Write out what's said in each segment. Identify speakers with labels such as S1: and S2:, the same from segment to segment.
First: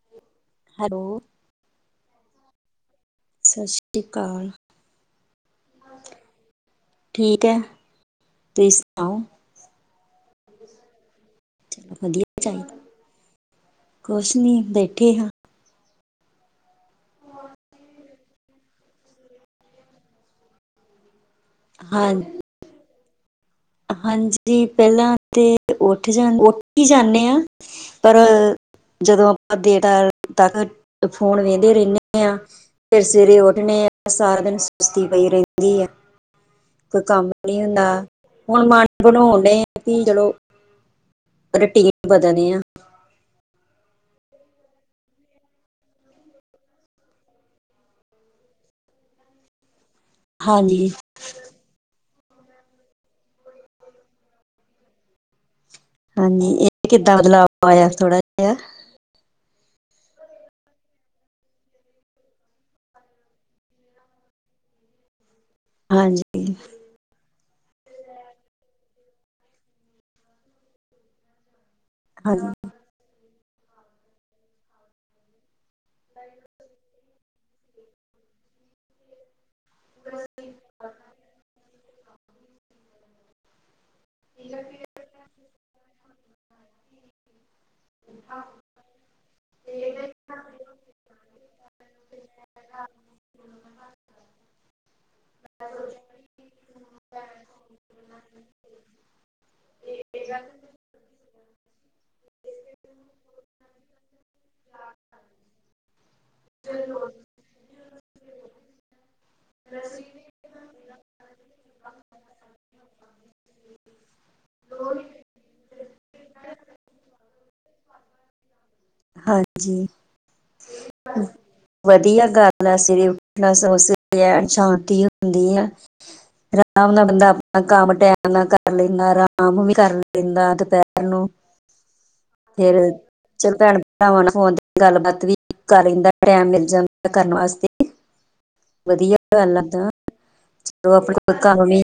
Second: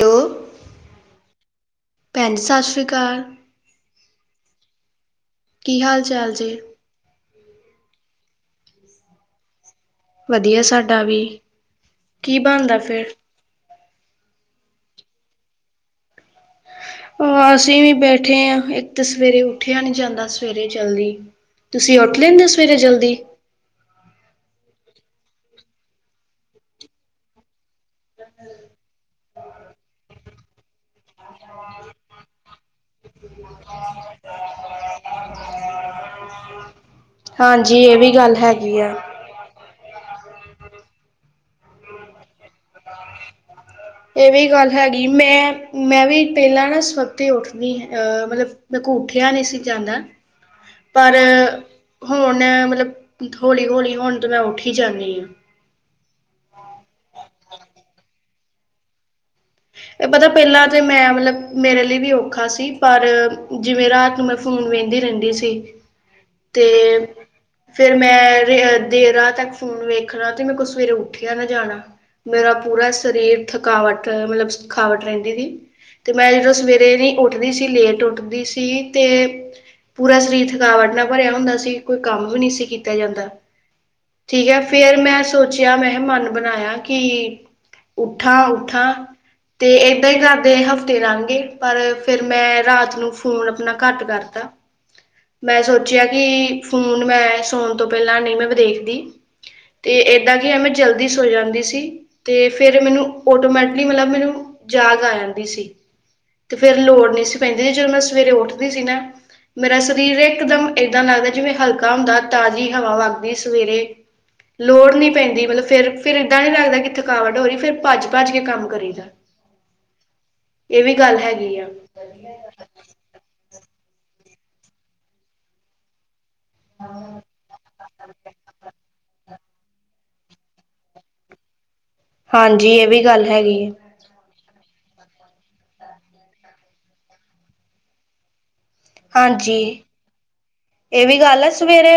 S1: Hello
S2: hello
S1: ਭੈਣ ਜੀ, ਸਤਿ ਸ਼੍ਰੀ ਅਕਾਲ।
S2: ਸਤਿ ਸ਼੍ਰੀ ਅਕਾਲ।
S1: ਕੀ, ਹਾਲ ਚਾਲ ਜੇ?
S2: ਠੀਕ ਹੈ, ਤੁਸੀ ਸੁਣਾਓ?
S1: ਵਧੀਆ ਸਾਡਾ ਵੀ,
S2: ਚਲੋ ਵਧੀਆ
S1: ਕੀ
S2: ਚਾਹੀਦਾ
S1: ਬਣਦਾ ਫਿਰ?
S2: ਕੁਛ ਨੀ, ਬੈਠੇ ਹਾਂ।
S1: ਆਂ, ਅਸੀਂ ਵੀ ਬੈਠੇ ਆਂ, ਇੱਕ ਤਾਂ ਸਵੇਰੇ ਉੱਠਿਆ ਨੀ ਜਾਂਦਾ, ਸਵੇਰੇ ਜਲਦੀ। ਤੁਸੀਂ,
S2: ਹਾਂ
S1: ਉੱਠ ਲੈਂਦੇ ਹੋ ਸਵੇਰੇ ਜਲਦੀ?
S2: ਹਾਂਜੀ, ਪਹਿਲਾਂ ਤੇ ਉੱਠ ਜਾਂਦੀ, ਉੱਠ ਹੀ ਜਾਂਦੇ ਆਂ। ਪਰ, ਜਦੋਂ ਆਪਾਂ ਦੇਰ ਤੱਕ, ਫੋਨ ਵੇਂਹਦੇ ਰਹਿੰਨੇ ਆਂ। ਫਿਰ ਸਵੇਰੇ ਉੱਠਣੇ ਆਂ, ਸਾਰਾ ਦਿਨ ਸੁਸਤੀ ਪਈ ਰਹਿੰਦੀ ਆ। ਕੋਈ, ਕੰਮ ਨੀ
S1: ਹਾਂਜੀ
S2: ਹੁੰਦਾ।
S1: ਇਹ ਵੀ ਗੱਲ ਹੈਗੀ ਆ
S2: ਬਣਾਉਂਦੇ ਆ ਰੂਟੀਨ, ਚਲੋ ਰੂਟੀਨ ਬਦਲਨੇ ਆਂ।
S1: [unintelligible] ਇਹ ਵੀ ਗੱਲ ਹੈਗੀ। ਮੈਂ, ਮੈਂ ਵੀ ਪੇਲਾਂ ਨਾ ਸਵਤੇ ਉੱਠਨੀ ਐ ਅ ਮਤਲਬ ਮੈਂ ਕੋ ਉੱਠਿਆ ਨੀ ਸੀ ਜਾਂਦਾ।
S2: ਹਾਂਜੀ।
S1: ਪਰ ਹੁਣ ਮਤਲਬ ਥੋੜੀ ਹੌਲੀ ਹੁਣ ਤਾਂ ਮੈਂ ਉੱਠ ਈ ਜਾਂਨੀ ਆਂ।
S2: ਹਾਂਜੀ ਇਹ ਕਿੱਦਾਂ ਬਦਲਾਅ ਆਇਆ ਥੋੜਾ ਜਿਹਾ।
S1: ਏ ਪਤਾ ਪੇਲਾਂ ਤੇ ਮੈਂ ਮਤਲਬ ਮੇਰੇ ਲਈ ਵੀ ਔਖਾ ਸੀ ਪਰ ਜਿਵੇਂ ਰਾਤ ਨੂੰ ਮੈਂ ਫੋਨ ਵੇਂਦੀ ਰੇਂਦੀ ਸੀ
S2: ਹਾਂਜੀ
S1: ਤੇ ਫੇਰ ਮੈਂ ਰੇ ਅ ਦੇਅ ਰਾਤ ਤੱਕ ਫੋਨ ਵੇਖਣਾ ਤੇ ਮੇ ਕੋ ਸਵੇਰੇ ਉੱਠਿਆ ਨਾ ਜਾਣਾ।
S2: ਹਾਂ
S1: ਮੇਰਾ ਪੂਰਾ ਸਰੀਰ ਥਕਾਵਟ ਮਤਲਬ ਥਕਾਵਟ ਰਹਿੰਦੀ ਸੀ ਤੇ ਮੈਂ ਜਦੋਂ ਸਵੇਰੇ ਵੀ ਉੱਠਦੀ ਸੀ ਲੇਟ ਉੱਠਦੀ ਸੀ ਤੇ ਪੂਰਾ ਸਰੀਰ ਥਕਾਵਟ ਨਾ ਭਰਿਆ ਹੁੰਦਾ ਸੀ ਕੋਈ ਕੰਮ ਵੀ ਨੀ ਸੀ ਕੀਤਾ ਜਾਂਦਾ। ਠੀਕ ਐ ਫੇਰ ਮੈਂ ਸੋਚਿਆ, ਮੈਂ ਕਿਹਾ ਮਨ ਬਣਾਇਆ ਕਿ ਉੱਠਾ, ਉੱਠਾ ਤੇ ਏਦਾਂ ਈ ਕਰਦੇ ਹਫ਼ਤੇ ਲੰਘ ਗੇ ਪਰ ਫਿਰ ਮੈਂ ਰਾਤ ਨੂੰ ਫੋਨ ਆਪਣਾ ਘੱਟ ਕਰ ਤਾ ਮੈਂ ਸੋਚਿਆ ਕਿ ਇੱਕ ਫੋਨ ਮੈਂ ਸੌਣ ਤੋਂ ਪੇਲਾਂ ਨਈ ਮੈਂ ਵ ਦੇਖਦੀ। ਤੇ ਇੱਦਾਂ ਕਿ ਐ ਮੈਂ ਜਲਦੀ ਸੋ ਜਾਂਦੀ ਸੀ ਤੇ ਫੇਰ ਮੈਨੂੰ ਆਟੋਮੈਟ ਨਈ ਮਤਲਬ ਮੈਨੂੰ ਜਾਗ ਆ ਜਾਂਦੀ ਸੀ ਤੇ ਫੇਰ ਲੋੜ ਨੀ ਸੀ ਪੈਂਦੀ ਸੀ ਜਦੋਂ ਮੈਂ ਸਵੇਰੇ ਉੱਠਦੀ ਸੀ ਨਾ ਮੇਰਾ ਸਰੀਰ ਇੱਕ ਦਮ ਏਦਾਂ ਲੱਗਦਾ ਜਿਵੇਂ ਹਲਕਾ ਹੁੰਦਾ ਤਾਜ਼ੀ ਹਵਾ ਵੱਗਦੀ ਸਵੇਰੇ ਲੋੜ ਨੀ ਪੈਂਦੀ ਮਤਲਬ ਫਿਰ, ਫਿਰ ਇੱਦਾਂ ਨੀ ਲੱਗਦਾ ਕਿ ਥਕਾਵਟ ਹੋ ਰਹੀ ਫਿਰ ਭੱਜ, ਭੱਜ ਕੇ ਕੰਮ ਕਰੀ ਦਾ,
S2: ਹਾਂਜੀ
S1: ਏ ਵੀ ਗੱਲ ਹੈਗੀ ਆ।
S2: ਬੰਦਾ ਸਵੇਰੇ ਉੱਠਦਾ ਸਗੋਂ ਸਵੇਰੇ ਐਨ ਸ਼ਾਂਤੀ ਹੁੰਦੀ ਆ। ਆਰਾਮ ਨਾਲ ਬੰਦਾ ਆਪਣਾ ਕੰਮ ਟੈਮ ਨਾਲ ਕਰ ਲੈਂਦਾ। ਕੰਮ ਵੀ ਕਰ ਲੈਂਦਾ ਦੁਪਹਿਰ ਨੂੰ,
S1: ਹਾਂਜੀ
S2: ਫੇਰ
S1: ਇਹ ਵੀ ਗੱਲ
S2: ਚਲ
S1: ਹੈਗੀ ਹੈ
S2: ਭੈਣ ਭਰਾਵਾਂ ਨੂੰ ਫੋਨ ਤੇ ਗੱਲਬਾਤ ਵੀ ਕਰ ਲੈਂਦਾ ਟੈਮ ਮਿਲ ਜਾਂਦਾ ਕਰਨ ਵਾਸਤੇ ਵਧੀਆ
S1: ਹਾਂਜੀ
S2: ਗੱਲੱ ਐ ਐਦਾਂ ਚਲੋ
S1: ਇਹ
S2: ਆਪਣੇ
S1: ਵੀ
S2: ਕੋਲ
S1: ਗੱਲ ਹੈ
S2: ਕੰਮ ਵੀ
S1: ਸਵੇਰੇ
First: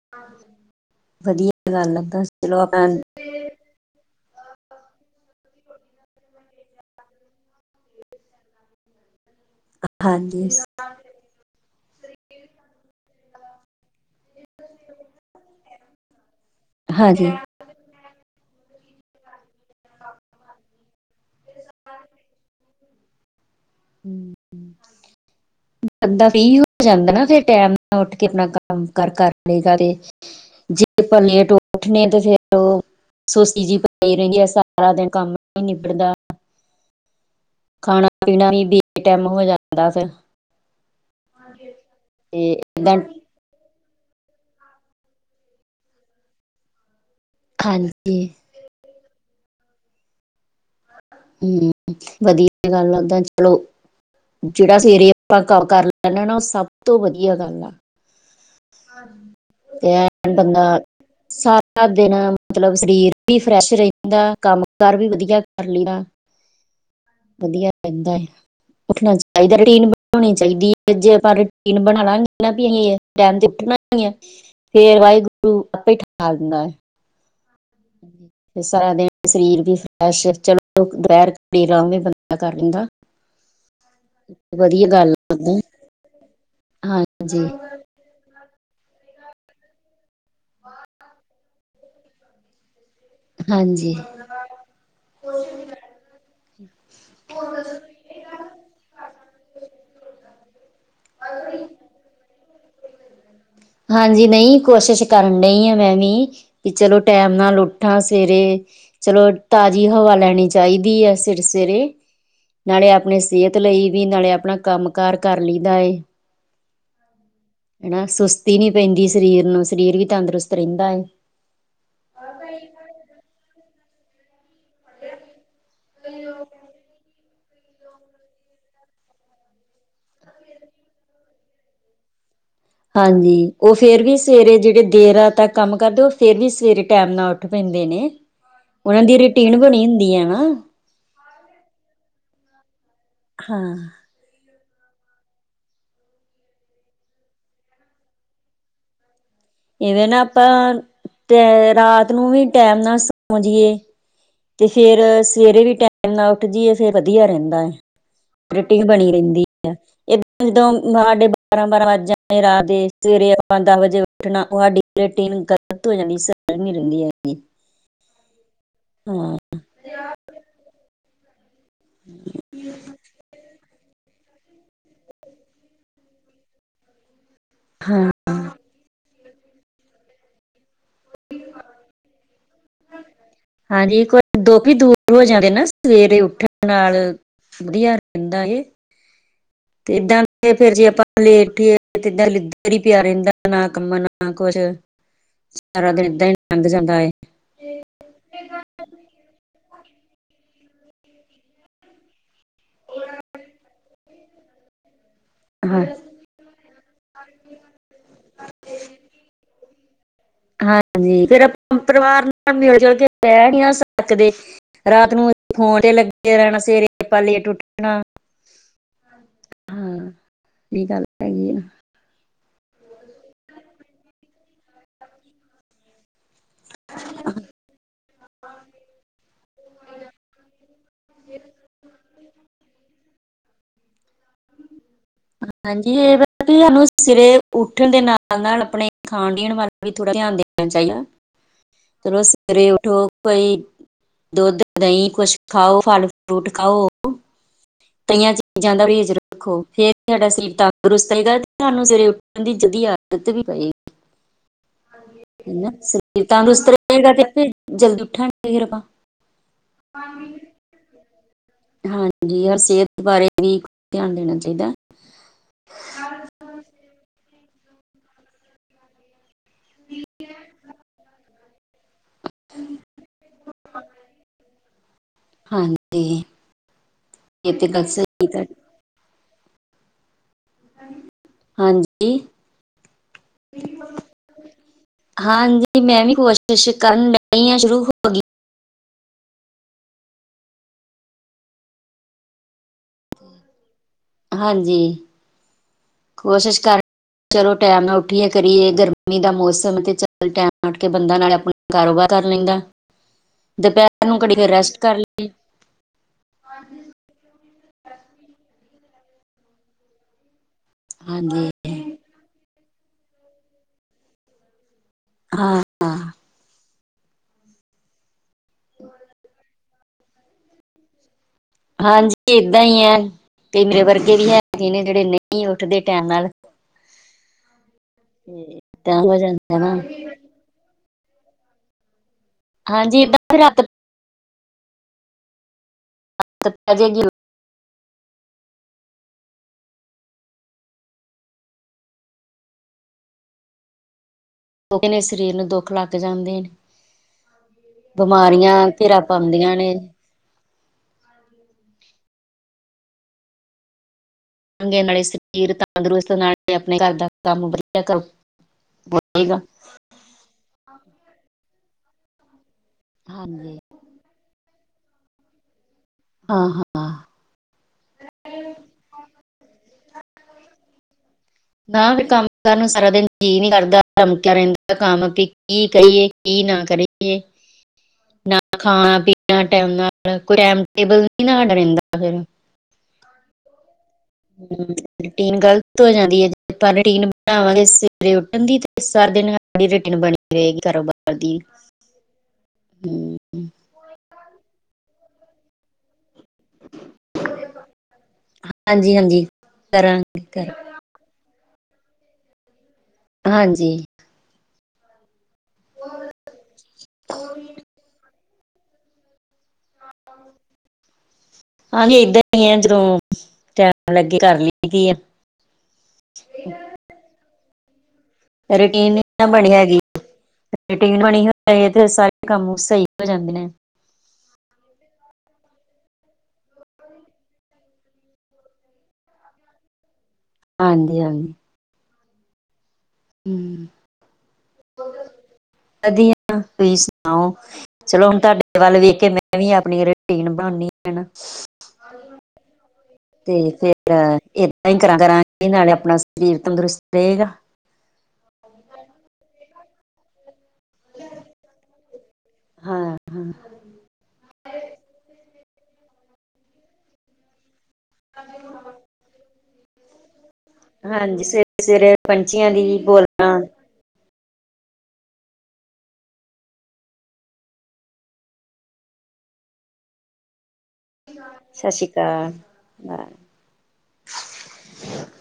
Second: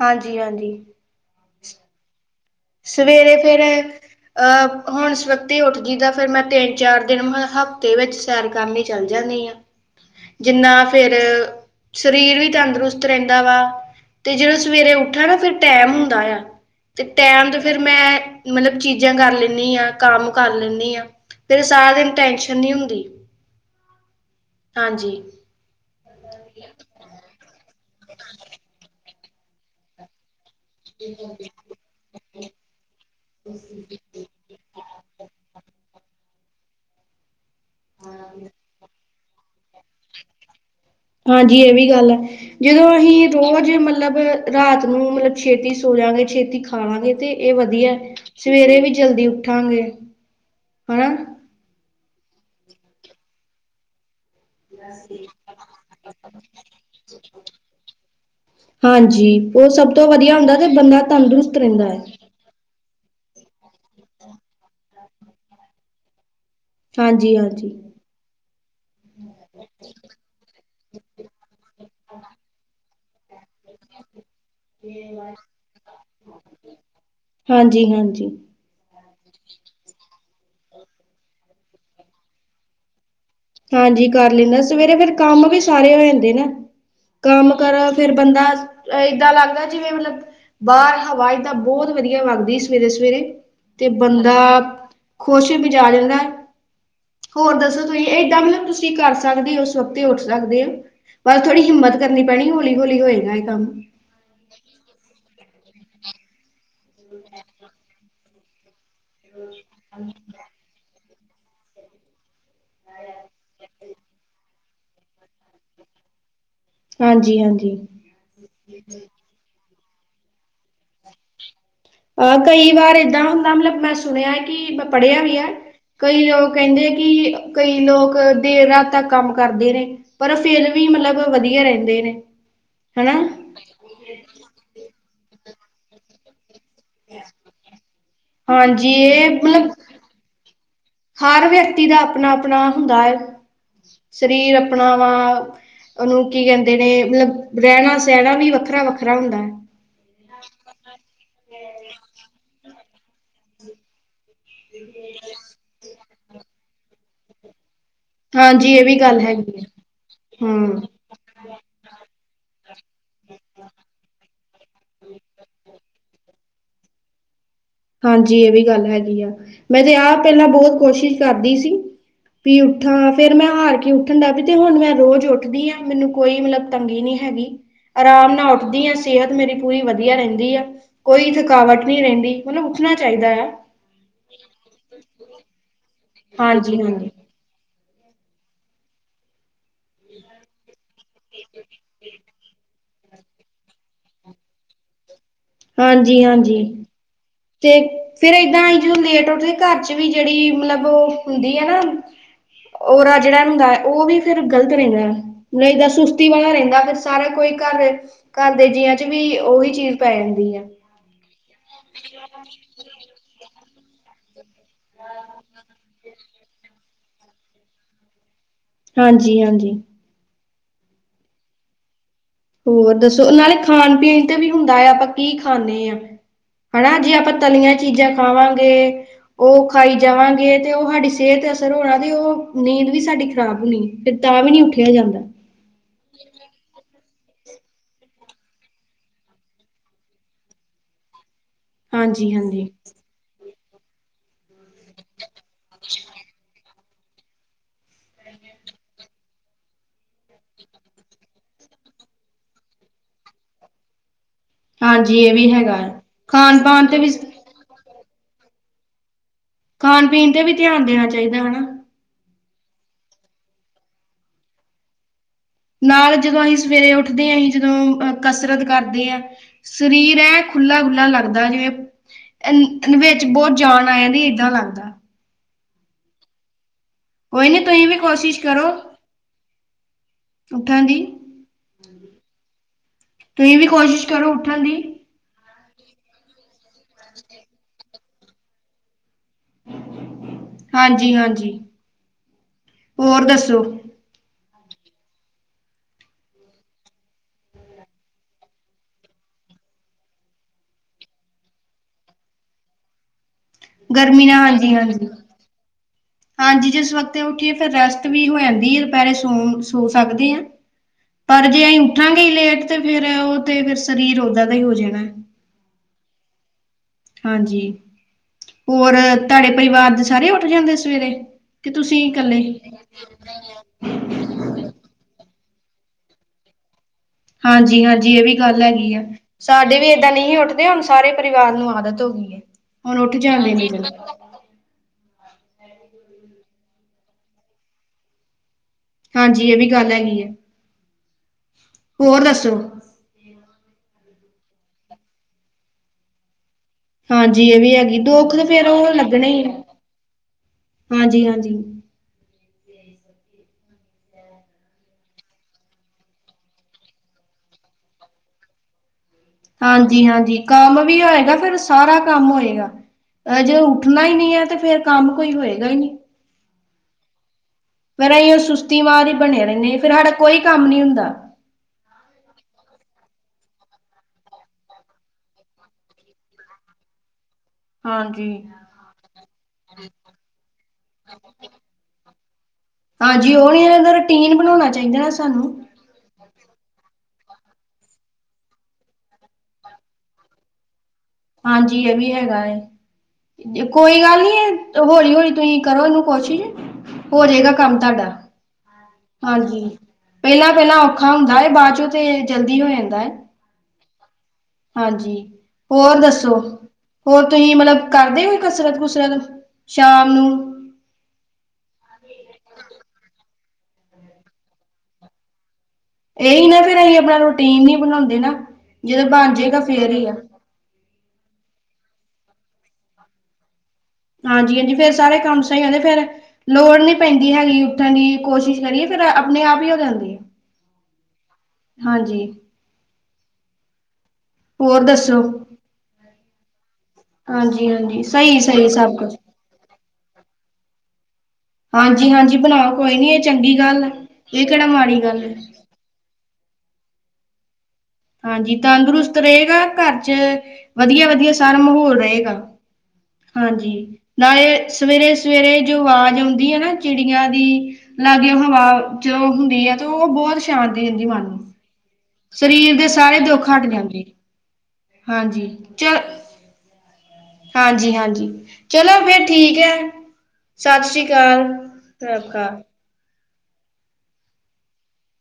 S1: ਹਾਂ ਜੀ, ਹਾਂ ਜੀ
S2: ਵਧੀਆ ਗੱਲ ਐ ਐਦਾਂ।
S1: ਸਵੇਰੇ ਫੇਰ ਅ ਹੁਣ ਸਵਤੇ ਈ ਉੱਠ ਜੀ ਦੈ ਫਿਰ ਮੈਂ ਤਿੰਨ-ਚਾਰ ਦਿਨ ਮ ਹਫ਼ਤੇ ਵਿੱਚ ਸੈਰ ਕਰਨ ਲਈ ਚੱਲ ਜਾਂਨੀ ਆਂ।
S2: ਹਾਂਜੀ
S1: ਜਿਨ ਨਾ ਫੇਰ ਸਰੀਰ ਵੀ ਤੰਦਰੁਸਤ ਰਹਿੰਦਾ ਵਾ ਤੇ ਜਦੋਂ ਸਵੇਰੇ ਉੱਠਾ ਨਾ ਫਿਰ ਟੈਮ ਹੁੰਦਾ ਐਆ।
S2: ਹਾਂਜੀ
S1: ਟੈਮ ਤੇ ਫੇਰ ਮੈਂ ਮਤਲਬ ਚੀਜ਼ਾਂ ਕਰ ਲੈਂਣੀ ਆਂ ਕੰਮ ਕਰ ਲੈਂਣੀ ਆਂ। ਫੇਰ ਸਾਰਾ ਦਿਨ ਟੈਂਸ਼ਨ ਨੀ ਹੁੰਦੀ।
S2: ਹੂੰ, ਹੂੰ।
S1: ਹਾਂਜੀ
S2: ਬਂਦਾ ਫਰੀ ਹੋ ਜਾਂਦਾ ਨਾ ਫਿਰ ਟੈਮ ਨਾਲ ਉੱਠ ਕੇ ਆਪਣਾ ਕੰਮ ਕਰ, ਕਰ ਲਈ ਦਾ ਤੇ ਪਰ ਲੇਟ ਉੱਠਣੇ ਤੇ ਫੇਰ ਔ ਸੁਸਤੀ ਜੀ ਪਈ ਰੇਂਦੀ ਏ ਸਾਨ ਸਾਰਾ ਦਿਨ ਕੰਮ ਨਈ ਨਿਬੜਦਾ। ਖਾਣਾ ਪੀਣਾ ਵੀ ਬੇ ਟਾਈਮ ਹੋ ਜਾਂਦਾ ਫੇਰ
S1: ਹਾਂ ਜੀ ਏ ਵੀ ਗੱਲ ਐ ਜਦੋਂ ਅਹੀ ਰੋਜ਼ ਮਤਲਬ ਰਾਤ ਨੂੰ ਮਤਲਬ ਛੇਤੀ ਸੋ ਜਾਗੇ ਛੇਤੀ ਖਾਵਾਂਗੇ ਤੇ ਏ ਵਧੀਐ
S2: ਹਾਂਜੀ
S1: ਸਵੇਰੇ ਵੀ ਜਲਦੀ ਉੱਠਾਂਗੇ, ਹਨਾ।
S2: ਹੂੰ, ਵਧੀਆ ਗੱਲ ਐ ਔਦਾਂ ਚਲੋ ਜੜਾ ਸਵੇਰੇ ਆਪਾਂ ਕਰ, ਕਰ ਲੈਂਨੇ ਆ ਨਾ ਔ ਸਭ ਤੋਂ ਵਧੀਆ ਗੱਲ ਆ।
S1: ਹਾਂਜੀ ਉਹ
S2: ਤੇ
S1: ਸਭ ਤੋਂ
S2: ਐਂ
S1: ਵਧੀਆ ਹੁੰਦਾ
S2: ਬੰਦਾ
S1: ਤੇ ਤੰਦਰੁਸਤ
S2: ਸਾਰਾ
S1: ਰਹਿੰਦਾ ਹੈ
S2: ਦਿਨ ਮਤਲਬ ਸਰੀਰ ਵੀ ਫਰੈਸ਼ ਰਇੰਦਾ ਕੰਮ ਕਾਰ ਵੀ ਵਧੀਆ ਕਰ ਲੈਂਆ
S1: ਹਾਂਜੀ
S2: ਵਧੀਆ
S1: ਹਾਂਜੀ
S2: ਰਇੰਦਾ ਏ। ਉੱਠਣਾ ਚਾਈਦਾ। ਰੂਟੀਨ ਬਣਾਉਣੀ ਚਾਈਦੀ ਐ ਜੇ ਆਪਾਂ ਰੂਟੀਨ ਬਣਾ ਲਾਂਗੇ ਨਾ ਵੀ ਅਸੀਂ ਟੈਮ ਤੇ ਉੱਠਣਾ ਈ ਐ ਫੇਰ ਵਾਹਿਗੁਰੂ ਆਪੇ ੳਠਾ ਦਿੰਦਾ ਏ।
S1: ਹਾਂਜੀ- ਹਾਂਜੀ।
S2: ਸਾਰਾ ਦਿਨ ਸਰੀਰ ਵੀ ਫਰੈਸ਼ ਚਲੋ ਦੁਪਹਿਰੀ ਅਰਾਮ ਵੀ ਬੰਦਾ ਕਰ ਲਿੰਦਾ।
S1: ਹਾਂਜੀ। ਕਰ ਲੈਂਦਾ। ਸਵੇਰੇ ਫਿਰ ਕੰਮ
S2: ਲੱਗਦਾ
S1: ਵੀ ਸਾਰੇ ਹੋ ਜਾਂਦੇ ਨਾ
S2: ਹਾਂਜੀ
S1: ਕੰਮ ਕਰ ਫਿਰ ਬੰਦਾ, ਇਏਦਾਂ ਲੱਗਦਾ ਜਿਵੇਂ ਮਤਲਬ ਬਾਹਰ ਹਵਾ ਤਾਂ ਬਹੁਤ ਵਧੀਆ ਵੱਗਦੀ ਸਵੇਰੇ, ਸਵੇਰੇ ਤੇ
S2: ਹਾਂਜੀ
S1: ਬੰਦ ਦਾ ਖੁਸ਼ ਮਿਜਾਜ ਰਹਿੰਦਾ। ਹੋਰ ਦੱਸੋ ਤੁਸੀਂ? ਏ ਕਮ ਨਾ ਤੁਸੀਂ ਕਰ ਸਕਦੇ ਹੋ। ਸਫ਼ਤੇ ਉੱਠ ਸਕਦੇ ਹੋ। ਬਸ ਥੋੜ੍ਹੀ ਹਿੰਮਤ ਕਰਨੀ ਪੈਣੀ ਹੌਲੀ- ਹੌਲੀ ਹੋਏਗਾ। ਇਹ ਕੰਮ
S2: ਹਾਂਜੀ। ਨਹੀਂ ਕੋਸ਼ਿਸ਼ ਕਰਨ ਡਈ ਹ। ਮੈਂ ਵੀ ਵੀ ਚਲੋ ਟੈਮ ਨਾਲ ਉੱ ਹਾਂ। ਸਵੇਰੇ ਚਲੋ ਤਾਜ਼ੀ ਹਵਾ ਲੈਣੀ ਚਾਹੀਦੀ ਹਾ। ਸਿਰ ਸਵੇਰੇ ਨਾਲੇ ਆਪਣੇ ਸਿਹਤ ਲਈ ਵੀ ਨਾਲੇ ਆਪਣਾ ਕੰਮ ਕਾਰ ਕਰ ਲੈਂਦਾ ਹੈ।
S1: ਹਾਂਜੀ- ਹਾਂਜੀ।
S2: ਹਨਾ ਸੁਸਤੀ ਨੀ ਪੈਂਦੀ ਸਰੀਰ ਨੂੰ। ਸਰੀਰ ਵੀ ਤੰਦਰੁਸਤ ਰਹਿੰਦਾ ਏ।
S1: ਅਹ ਕਈ ਵਾਰ ਏਦਾਂ ਹੁੰਦਾ ਮਤਲਬ ਮੈਂ ਸੁਣਿਆ ਕਿ, ਮੈਂ ਪੜ੍ਹਿਆ ਵੀ ਹੈ। ਕਈ ਲੋਕ ਕਹਿੰਦੇ ਕਿ ਕਈ ਲੋਕ ਦੇਰ ਰਾਤ ਤੱਕ ਕੰਮ ਕਰਦੇ ਨੇ। ਪਰ ਫ਼ਿਰ ਵੀ ਮਤਲਬ ਵਧੀਆ ਰਹਿੰਦੇ ਨੇ। ਹਨਾ
S2: ਹਾਂਜੀ। ਉਹ ਫੇਰ ਵੀ ਸਵੇਰੇ ਜਿਹੜੇ ਦੇਰ ਰਾ ਤੱਕ ਕੰਮ ਕਰਦੇ। ਉਹ ਫੇਰ ਵੀ ਸਵੇਰੇ ਟਾਈਮ ਨਾਲ ਉੱਠ ਪੈਂਦੇ ਨੇ
S1: ਹਾਂਜੀ
S2: ਉਹਨਾਂ ਦੀ
S1: ਇਹ
S2: ਰੂਟੀਨ
S1: ਮਤਲਬ
S2: ਬਣੀ ਹੁੰਦੀ ਹੈ ਨਾ।
S1: ਹਰ ਵਿਅਕਤੀ ਦਾ ਆਪਣਾ- ਆਪਣਾ ਹੁੰਦਾ ਹੈ
S2: ਹਾਂ।
S1: ਸਰੀਰ ਅਪਣਾਵਾਂ ਉਹਨੂੰ ਕੀ ਕਹਿੰਦੇ ਨੇ ਮਤਲਬ ਰਹਿਣਾ- ਸਹਿਣਾ ਵੀ ਵੱਖਰਾ- ਵੱਖਰਾ ਹੁੰਦਾ ਹੈ।
S2: ਵੇਨ ਆਪਾਂ, ਟ ਰਾਤ ਨੂੰ ਵੀ ਟੈਮ ਨਾਲ ਸਮਝੀਏ। ਤੇ ਫੇਰ ਸਵੇਰੇ ਵੀ ਟੈਮ ਨਾਲ ਉੱਠ ਜਾਈਏ ਫੇਰ ਵਧੀਆ ਰਹਿੰਦਾ ਹੈ।
S1: ਹਾਂਜੀ
S2: ਰੋਟਿੰਣ
S1: ਇਹ ਵੀ
S2: ਬਣੀ
S1: ਗੱਲ
S2: ਰਹਿੰਦੀ
S1: ਹੈਗੀ ਹੈ
S2: ਆ। ਇਦ ਜਦੋਂ
S1: ਹਮ
S2: ਸਾਡੇ ਬਾਰਾਂ- ਬਾਰਾਂ ਵੱਜਦੇ ਰਾਤ ਦੇ। ਸਵੇਰੇ ਦਸ ਵਜੇ ਉੈਠਣਾ। ਉਹਡੀ ਸੱਤੋਂ ਜਾਂਦੀ ਗਰਮੀ ਰਹਿੰਦੀ ਹੈ।
S1: ਹਾਂਜੀ। ਇਹ ਵੀ ਗੱਲ ਹੈਗੀ ਆ।
S2: ਹਾਂ
S1: ਮੈਂ ਤੇ ਆਪ ਪਹਿਲਾਂ ਬਹੁਤ ਕੋਸ਼ਿਸ਼ ਕਰਦੀ ਸੀ।
S2: ਹਮ।
S1: ਵੀ ਉੱਠਾਂ। ਫੇਿਰ ਮੈਂ ਹਾਰ ਕੇ ਉੱਠਣ ਦਾ ਵੀ ਤੇ ਹੁਣ ਮੈਂ ਰੋਜ਼ ਉੱਠਦੀ ਆ। ਮੈਨੂੰ ਕੋਈ ਮਤਲਬ ਤੰਗੀ ਨੀ ਹੈਗੀ।
S2: ਹਾਂ।
S1: ਆਰਾਮ ਨਾਲ ਉੱਠਦੀ ਆ। ਸਿਹਤ ਮੇਰੀ ਪੂਰੀ ਵਧੀਆ ਰਹਿੰਦੀ ਆ। ਕੋਈ ਥਕਾਵਟ ਨਹੀਂ ਰਹਿੰਦੀ। ਮਤਲਬ ਉੱਠਣਾ ਚਾਹੀਦਾ ਹੈ।
S2: ਹਾਂਜੀ। ਇੱਕ ਵਾਰ ਦੋਖ ਦੂਰ ਹੋ ਜਾਂਦੇ ਨਾ ਸਵੇਰੇ ਉੱਠਣ
S1: ਹਾਂਜੀ
S2: ਨਾਲ।
S1: ਹਾਂਜੀ
S2: ਵਧੀਆ ਰਹਿੰਦਾ ਏ। ਤੇ ਇਏਦਾਂ ਫੇਰ ਜੇ ਆਪਾਂ ਲੇਟੀਏ ਤੇ ਇਏਦਾਂ ਲਿੱਧ ਹੀ ਪਿਆ ਰਹਦਾ ਨਾ ਕੰਮ ਣ ਨਾ ਕੁਛ ਸਾਰਾ ਦਿਨ
S1: ਹਾਂਜੀ
S2: ਏਦਾਂ ਹੀ
S1: ਹਾਂਜੀ
S2: ਲੰਗ ਜਾਂਦਾ ਹੈ।
S1: ਤੇ ਫੇਿਰ ਏਦਾਂ ਆ ਜ ਲੇਟ ਉਠ ਘਰ ਚ' ਵੀ ਜਿਹੜੀ ਮਤਲਬ ਉਹ ਹੁੰਦੀ ਏ ਨਾ। ਉਹ ਜਿਹੜਾ ਹੁੰਦਾ ਉਹ ਵੀ ਫੇਰ ਗ਼ਲਤ ਰਹਿੰਦਾ। ਨਹੀਂ,
S2: ਹਾਂ
S1: ਇਦਾਂ ਸੁਸਤੀ ਵਾਲਾ ਰਹਿੰਦਾ ਫਿਰ ਸਾਰਾ ਕੋਈ ਘਰ ਘਰ ਦੇ ਜੀਆਂ ਚ' ਵੀ ਉਹੀ ਚੀਜ਼ ਪੈ ਜਾਂਦੀ। ਆ।
S2: ਹਾਂਜੀ। ਫਿਰ ਆਪਾਂ ਪਰਿਵਾਰ ਨਾਲ ਮਿਲ- ਜੁਲ ਕੇ ਬਹਿ ਨ ਆ ਸਕਦੇ। ਰਾਤ ਨੂੰ ਫੋਨ ਤੇ ਲੱਗੇ ਰਹਿਣਾ, ਸਵੇਰੇ ਲੇਟ ਉੱਠਣਾ।
S1: ਹਾਂਜੀ- ਹਾਂਜੀ।
S2: ਹਾਂ ਇਹ ਗੱਲ ਹੈਗੀ ਆ।
S1: ਹੋਰ ਦੱਸੋ ਨਾਲੇ ਖਾਣ- ਪੀਣ ਤੇ ਵੀ ਹੁੰਦਾ ਆ, ਆਪਾਂ ਕੀ ਖਾਂਦੇ ਹਾਂ। ਹਨਾ। ਜੇ ਆਪਾਂ ਤਲੀਆਂ ਚੀਜ਼ਾਂ ਖਾਵਾਂਗੇ ਉਹ ਖਾਈ ਜਾਵਾਂਗੇ ਤੇ ਉਹ ਸਾਡੀ ਸਿਹਤ ਤੇ ਅਸਰ ਹੋਣਾ। ਤੇ ਉਹ ਨੀਂਦ ਵੀ ਸਾਡੀ ਖ਼ਰਾਬ ਹੋਣੀ। ਫਿਰ ਤਾਂ ਵੀ ਨਹੀਂ ਉੱਠਿਆ ਜਾਂਦਾ।
S2: ਹਾਂਜੀ। ਇਹ ਕਿ ਸਾਨੂੰ ਸਵੇਰੇ ਉੱਠਣ ਦੇ ਨਾਲ- ਨਾਲ ਆਪਣੇ ਖਾਣ- ਪੀਣ ਵਾਲੇ ਵੀ ਥੋੜਾ ਧਿਆਨ ਦੇ ਦੇਣਾ ਚਾਹੀਦਾ। ਚਲੋ,
S1: ਹਾਂਜੀ ਹਾਂਜੀ
S2: ਸਵੇਰੇ ਉੱਠੋ ਕੋਈ ਦੁੱਧ ਦਹੀਂ ਕੁਛ ਖਾਓ ਫਲ ਫਰੂਟ ਖਾਓ। ਕਈਆਂ ਚੀਜ਼ਾਂ ਦਾ ਵੀ ਇਜ਼ਰ ਰੱਖੋ ਫੇਰ ਸਾਡਾ ਸਰ ਤੰਦਰੁਸਤ ਹੋਏਗਾ ਤੇ ਤੁਹਾਨੂੰ ਸਵੇਰੇ ਉੱਠਣ ਦੀ ਜਲਦੀ ਆਦਤ ਵੀ ਪਏਗੀ।
S1: ਹਾਂਜੀ ਇਹ ਵੀ ਹੈਗਾ
S2: ਸਰੀਰ
S1: ਖਾਣ
S2: ਤੰਦਰੁਸਤ
S1: ਪਾਣ ਵੀ
S2: ਰਹੇਗਾ ਤੇ ਫ ਜਲਦੀ ਉੱਠਣਗੇ ਫਿਰ ਆਪਾਂ
S1: ਖਾਣ ਪੀਣ ਤੇ ਵੀ ਧਿਆਨ ਦੇਣਾ ਚਾਹੀਦਾ ਹਨਾ।
S2: ਹਾਂਜੀ ਹਰ ਸਿਹਤ ਬਾਰੇ ਵੀ ਧਿਆਨ ਦੇਣਾ ਚਾਹੀਦਾ।
S1: ਨਾਲ ਜਦੋਂ ਅਸੀਂ ਸਵੇਰੇ ਉੱਠਦੇ ਹਾਂ ਅਸੀਂ ਜਦੋਂ ਅਹ ਕਸਰਤ ਕਰਦੇ ਹਾਂ ਸਰੀਰ ਖੁੱਲਾ ਖੁਲਾ ਲੱਗਦਾ ਜਿਵੇਂ ਅ ਵਿੱਚ ਬਹੁਤ ਜਾਨ ਆਇਆ ਨ ਦਾਂ ਲੱਗਦਾ।
S2: ਹਾਂਜੀ
S1: ਹੋਈ
S2: ਇਹ
S1: ਨਹੀਂ
S2: ਤੇ ਗੱਲ
S1: ਤੁਸੀਂ ਵੀ
S2: ਸਹੀ
S1: ਕੋਸ਼ਿਸ਼
S2: ਤਾਂ
S1: ਕਰੋ ਉੱਠਣ ਦੀ
S2: ਹਾਂਜੀ
S1: ਤੁਸੀਂ ਵੀ ਕੋਸ਼ਿਸ਼ ਕਰੋ ਉੱਠਣ ਦੀ
S2: ਹਾਂਜੀ ਮੈਂ ਵੀ ਕੋਸ਼ਿਸ਼ ਕਰਨ ਡਹੀ ਹਾਂ ਸ਼ੁਰੂ ਹੋ ਗਈ
S1: ਹਾਂਜੀ ਹਾਂਜੀ ਹੋਰ ਦੱਸੋ?
S2: ਹਾਂਜੀ ਕੋਸ਼ਿਸ਼ ਕਰ ਚਲੋ ਟਾਈਮ ਨਾਲ ਉੱਠੀਏ ਕਰੀਏ ਗਰਮੀ ਦਾ ਮੌਸਮ ਤੇ ਚੱਲ ਟਾਈਮ ਉੱਠ ਕੇ ਬੰਦਾਾਂ ਨਾਲ ਆਪਣੇ ਕਾਰੋਬਾਰ ਕਰ ਲੈਂਦਾ। ਦੁਪਹਿਰ ਨੂੰ
S1: ਗਰਮੀ
S2: ਘੜੀ
S1: ਨਾਲ
S2: ਫੇਰ
S1: ਹਾਂਜੀ
S2: ਰੈਸਟ ਕਰ
S1: ਹਾਂਜੀ।
S2: ਲਈ
S1: ਹਾਂਜੀ ਜਿਸ ਵਕਤ ਉੱਠੀਏ ਫਿਰ ਰੈਸਟ ਵੀ ਹੋ ਜਾਂਦੀ ਹੈ ਦੁਪਹਿਰੇ ਸੋ ਸੋ ਸਕਦੇ ਹਾਂ। ਪਰ
S2: ਹਾਂਜੀ
S1: ਜੇ ਅਸੀਂ ਉੱਠਾਂਗੇ ਹੀ ਲੇਟ ਤੇ ਫਿਰ ਉਹ ਤੇ ਫਿਰ ਸਰੀਰ ਓਦਾਂ ਦਾ ਹੀ ਹੋ ਜਾਣਾ।
S2: ਹਾਂ।
S1: ਹਾਂਜੀ ਹੋਰ ਤੁਹਾਡੇ ਪਰਿਵਾਰ ਦੇ ਸਾਰੇ ਉੱਠ ਜਾਂਦੇ ਸਵੇਰੇ। ਕਿ ਤੁਸੀਂ
S2: ਹਾਂਜੀ
S1: ਇਕੱਲੇ
S2: ਏਦਾਂ ਹੀ ਹੈ ਕਈ ਮੇਰੇ ਵਰਗੇ ਵੀ ਹੈਗੇ ਨੇ ਜਿਹੜੇ ਨਹੀਂ ਉੱਠਦੇ ਟਾਈਮ ਨਾਲ।
S1: ਹਾਂਜੀ ਹਾਂਜੀ ਇਹ ਵੀ
S2: ਤੇ
S1: ਗੱਲ ਹੈਗੀ
S2: ਤਾਂ
S1: ਆ
S2: ਹੋ ਜਾਂਦਾ ਨਾ
S1: ਸਾਡੇ ਵੀ ਏਦਾਂ ਨਹੀਂ ਉੱਠਦੇ ਹੁਣ ਸਾਰੇ ਪਰਿਵਾਰ ਨੂੰ ਆਦਤ ਹੋ ਗਈ ਹੁਣ
S2: ਹਾਂਜੀ
S1: ਉੱਠ
S2: ਏਦਾਂ ਫਿਰ
S1: ਜਾਂਦੇ।
S2: ਰਾਤ ਸੱਤ ਵੱਜੇ
S1: ਹਾਂਜੀ ਇਹ ਵੀ ਗੱਲ ਹੈਗੀ ਹੈ ਹੋਰ ਦੱਸੋ?
S2: ਲੋਕ ਦੇ ਸਰੀਰ ਨੂੰ ਦੁੱਖ ਲੱਗ ਜਾਂਦੇ ਨੇ
S1: ਹਾਂਜੀ ਇਹ ਵੀ ਹੈਗੀ ਦੁੱਖ ਤੇ
S2: ਬਿਮਾਰੀਆਂ
S1: ਫੇਰ ਉਹ
S2: ਘੇਰਾ
S1: ਲੱਗਣੇ ਹੀ
S2: ਪਾਉਂਦੀਆਂ
S1: ਆ
S2: ਨੇ
S1: ਹਾਂਜੀ ਹਾਂਜੀ।
S2: ੰ ਨਾਲ ਸਰੀਰ ਤੰਦਰੁਸਤ ਨਾਲ ਆਪਣੇ ਘਰ ਦਾ ਕੰਮ ਵਧੀਆ ਕਰ ਹੋੇਗਾ।
S1: ਹਾਂਜੀ ਹਾਂਜੀ ਕੰਮ ਵੀ ਹੋਏਗਾ ਫ਼ਿਰ ਸਾਰਾ ਕੰਮ ਹੋਏਗਾ ਅ
S2: ਹਾਂਜੀ
S1: ਜੋ। ਉੱਠਣਾ ਹੀ ਨਹੀਂ ਹੈ ਤੇ ਫੇਰ ਕੰਮ ਕੋਈ ਹੋਏਗਾ ਹੀ ਨਹੀਂ।
S2: ਹਾਂ ਹਾਂ
S1: ਫੇਰ ਅਸੀਂ ਉਹ ਸੁਸਤੀ ਮਾਰ ਹੀ ਬਣੇ ਰਹਿੰਦੇ ਫਿਰ ਸਾਡਾ ਕੋਈ ਕੰਮ ਨੀ ਹੁੰਦਾ।
S2: ਨਾ ਵੀ ਕੰਮ ਕਾਰ ਨੂੰ ਸਾਰਾ ਦਿਨ ਜੀਅ ਨਹੀਂ ਕਰਦਾ ਧਮਕਿਆ ਰਹਿੰਦਾ ਕੰਮ ਵੀ ਕੀ ਕਹੀਏ ਕੀ ਨਾ ਕਰੀਏ। ਨਾ
S1: ਹਾਂਜੀ
S2: ਖਾਣਾ ਪੀਣਾ ਟਮ ਨਾਲ ਕੋਈ ਟਮ ਟਬਲ ਨਡ ਰਹਿੰਦਾ ਫਿਰ।
S1: ਹਾਂਜੀ ਉਹ ਨੀ ਇਹ ਦਾ ਰੂਟੀਨ
S2: ਫਿਰ
S1: ਬਣਾਉਣਾ ਚਾਹੀਦਾ ਨਾ
S2: ਰੁਟੀਨ
S1: ਸਾਨੂੰ।
S2: ਗਲਤ ਹੋ ਜਾਂਦੀ ਹੈ ਜੇ ਆਪਾਂ ਰੂਟੀਨ ਬਣਾਵਾਂਗੇ ਸਵੇਰੇ ਉੱਠਣ ਦੀ ਤੇ ਸਾਰ ਦਿਨ ਸਾ ਰੂਟੀਨ ਬਣੀ ਰਹੇਗੀ ਕਾਰੋਬਾਰ ਦੀ
S1: ਹਾਂਜੀ ਇਹ ਵੀ ਹੈਗਾ ਹੈ।
S2: ਹਮ,
S1: ਕੋਈ ਗੱਲ ਨਹੀਂ ਹੈ ਹੌਲੀ ਹੌਲੀ ਤੁਸੀਂ ਕਰੋ ਇਹਨੂੰ ਕੋਸ਼ਿਸ਼। ਹੋ ਜਾਏਗਾ ਕੰਮ ਤੁਹਾਡਾ
S2: ਹਾਂਜੀ
S1: ਹਾਂਜੀ
S2: ਕਰਾਂਗੇ
S1: ਪਹਿਲਾਂ
S2: ਕਰ
S1: ਪਹਿਲਾਂ ਔਖਾ ਹੁੰਦਾ ਹੈ ਬਾਅਦ ਚੋਂ ਤੇ ਜਲਦੀ ਹੋ ਜਾਂਦਾ ਹੈ।
S2: ਹਾਂਜੀ।
S1: ਹਾਂਜੀ ਹੋਰ ਦੱਸੋ ਹੋਰ ਤੁਸੀਂ ਮਤਲਬ ਕਰਦੇ ਹੋ ਕਸਰਤ ਕੁਸਰਤ। ਸ਼ਾਮ ਨੂੰ
S2: ਹਾਂਜੀ ਏਦਾਂ ਹੀ ਆ ਜਦੋਂ ਟਾਈਮ ਲਾੱਗੇ ਕਰ ਲਈ ਦਾ ਆ।
S1: ਇਹੀ ਨਾ ਫਿਰ ਅਸੀਂ ਆਪਣਾ ਰੂਟੀਨ ਹੀ ਬਣਾਉਦੇ ਨਾ
S2: ਹੈ ਰੁਟੀਨ
S1: ਜਿਹਦਾ
S2: ਨਾ
S1: ਬਣ
S2: ਬਣੀ
S1: ਜਾੇਗਾ
S2: ਹੈਗੀ
S1: ਫੇਰ ਹੀ ਆ।
S2: ਰੁਟੀਨ ਬਣੀ ਹਵੇ ਤੇ ਸਾਰੇ ਕੰਮ ਸਹੀ ਹੋ ਜਾਂਦੇ ਨੇ।
S1: ਹਾਂਜੀ ਹਾਂਜੀ ਫੇਰ ਸਾਰੇ ਕੰਮ ਸਹੀ ਆਦੇ ਫਿਰ ਲੋੜ ਨਹੀਂ ਪੈਂਦੀ ਹੈਗੀ ਉੱਠਣ ਦੀ ਕੋਸ਼ਿਸ਼ ਕਰੀਏ ਫੇਿਰ ਆਪਣੇ ਆਪ ਹੀ ਹੋ ਜਾਂਦੀ ਹੈ।
S2: ਹਾਂਜੀ ਹਾਂਜੀ।
S1: ਹਾਂਜੀ।
S2: ਹਮ।
S1: ਹੋਰ ਦੱਸੋ
S2: ਵਧੀਆ ਤੁਸੀਂ ਸੁਣਾਓ
S1: ਹਾਂਜੀ ਹਾਂਜੀ
S2: ਚਲੋ ਹੁਣ
S1: ਸਹੀ
S2: ਤੁਹਾਡੇ
S1: ਸਹੀ
S2: ਵੱਲ
S1: ਸਭ
S2: ਵੇਖਕੇ
S1: ਕੁਛ
S2: ਮੈਂ ਵੀ ਆਪਣੀ ਰੂਟੀਨ ਬਣਾਉਦੀ ਹਨਾ।
S1: ਹਾਂਜੀ ਹਾਂਜੀ ਬਣਾਓ ਕੋਈ ਨੀ ਇਹ ਚੰਗੀ ਗੱਲ
S2: ਫੇਰ
S1: ਇਹ ਕਿਹੜਾ
S2: ਏਦਾਂ ਹੀ ਕਰਾਂ
S1: ਮਾੜੀ ਗੱਲ ਹੈ।
S2: ਕਰਾਂਗੇ ਨਾਲੇ ਆਪਣਾ ਸਰੀਰ ਤੰਦਰੁਸਤ ਰਹੇਗਾ।
S1: ਹਾਂਜੀ ਤੰਦਰੁਸਤ ਰਹੇਗਾ ਘਰ ਚ ਵਧੀਆ ਵਧੀਆ ਸਾਰਾ ਮਾਹੌਲ ਰਹੇਗਾ
S2: ਹਾਂ
S1: ਹਾਂਜੀ ਨਾਲੇ ਸਵੇਰੇ ਸਵੇਰੇ ਜੋ ਆਵਾਜ਼ ਆਉਂਦੀ ਹੈ ਨਾ ਚਿੜੀਆਂ ਦੀ ਲਾੱਗੇ ਹਵਾ ਜੋ ਹੁੰਦੀ ਹੈ ਤੇ ਉਹ ਬਹੁਤ ਸ਼ਾਂਤੀ ਦਿੰਦੀ ਮਨ
S2: ਹਾਂਜੀ ਸਵੇਰੇ
S1: ਨੂੰ
S2: ਸਵੇਰੇ ਪੰਛੀਆਂ
S1: ਸਰੀਰ
S2: ਦੀ
S1: ਸਾਰੇ
S2: ਬੋਲਣਾ
S1: ਦੁੱਖ ਹੱਟ ਜਾਂਦੇ ਹਾਂਜੀ ਚਲ ਹਾਂਜੀ ਹਾਂਜੀ ਚਲੋ ਫੇਿਰ ਠੀਕ ਹੈ। ਸਤਿ ਸ਼੍ਰੀ ਅਕਾਲ
S2: ਹ [unintelligible]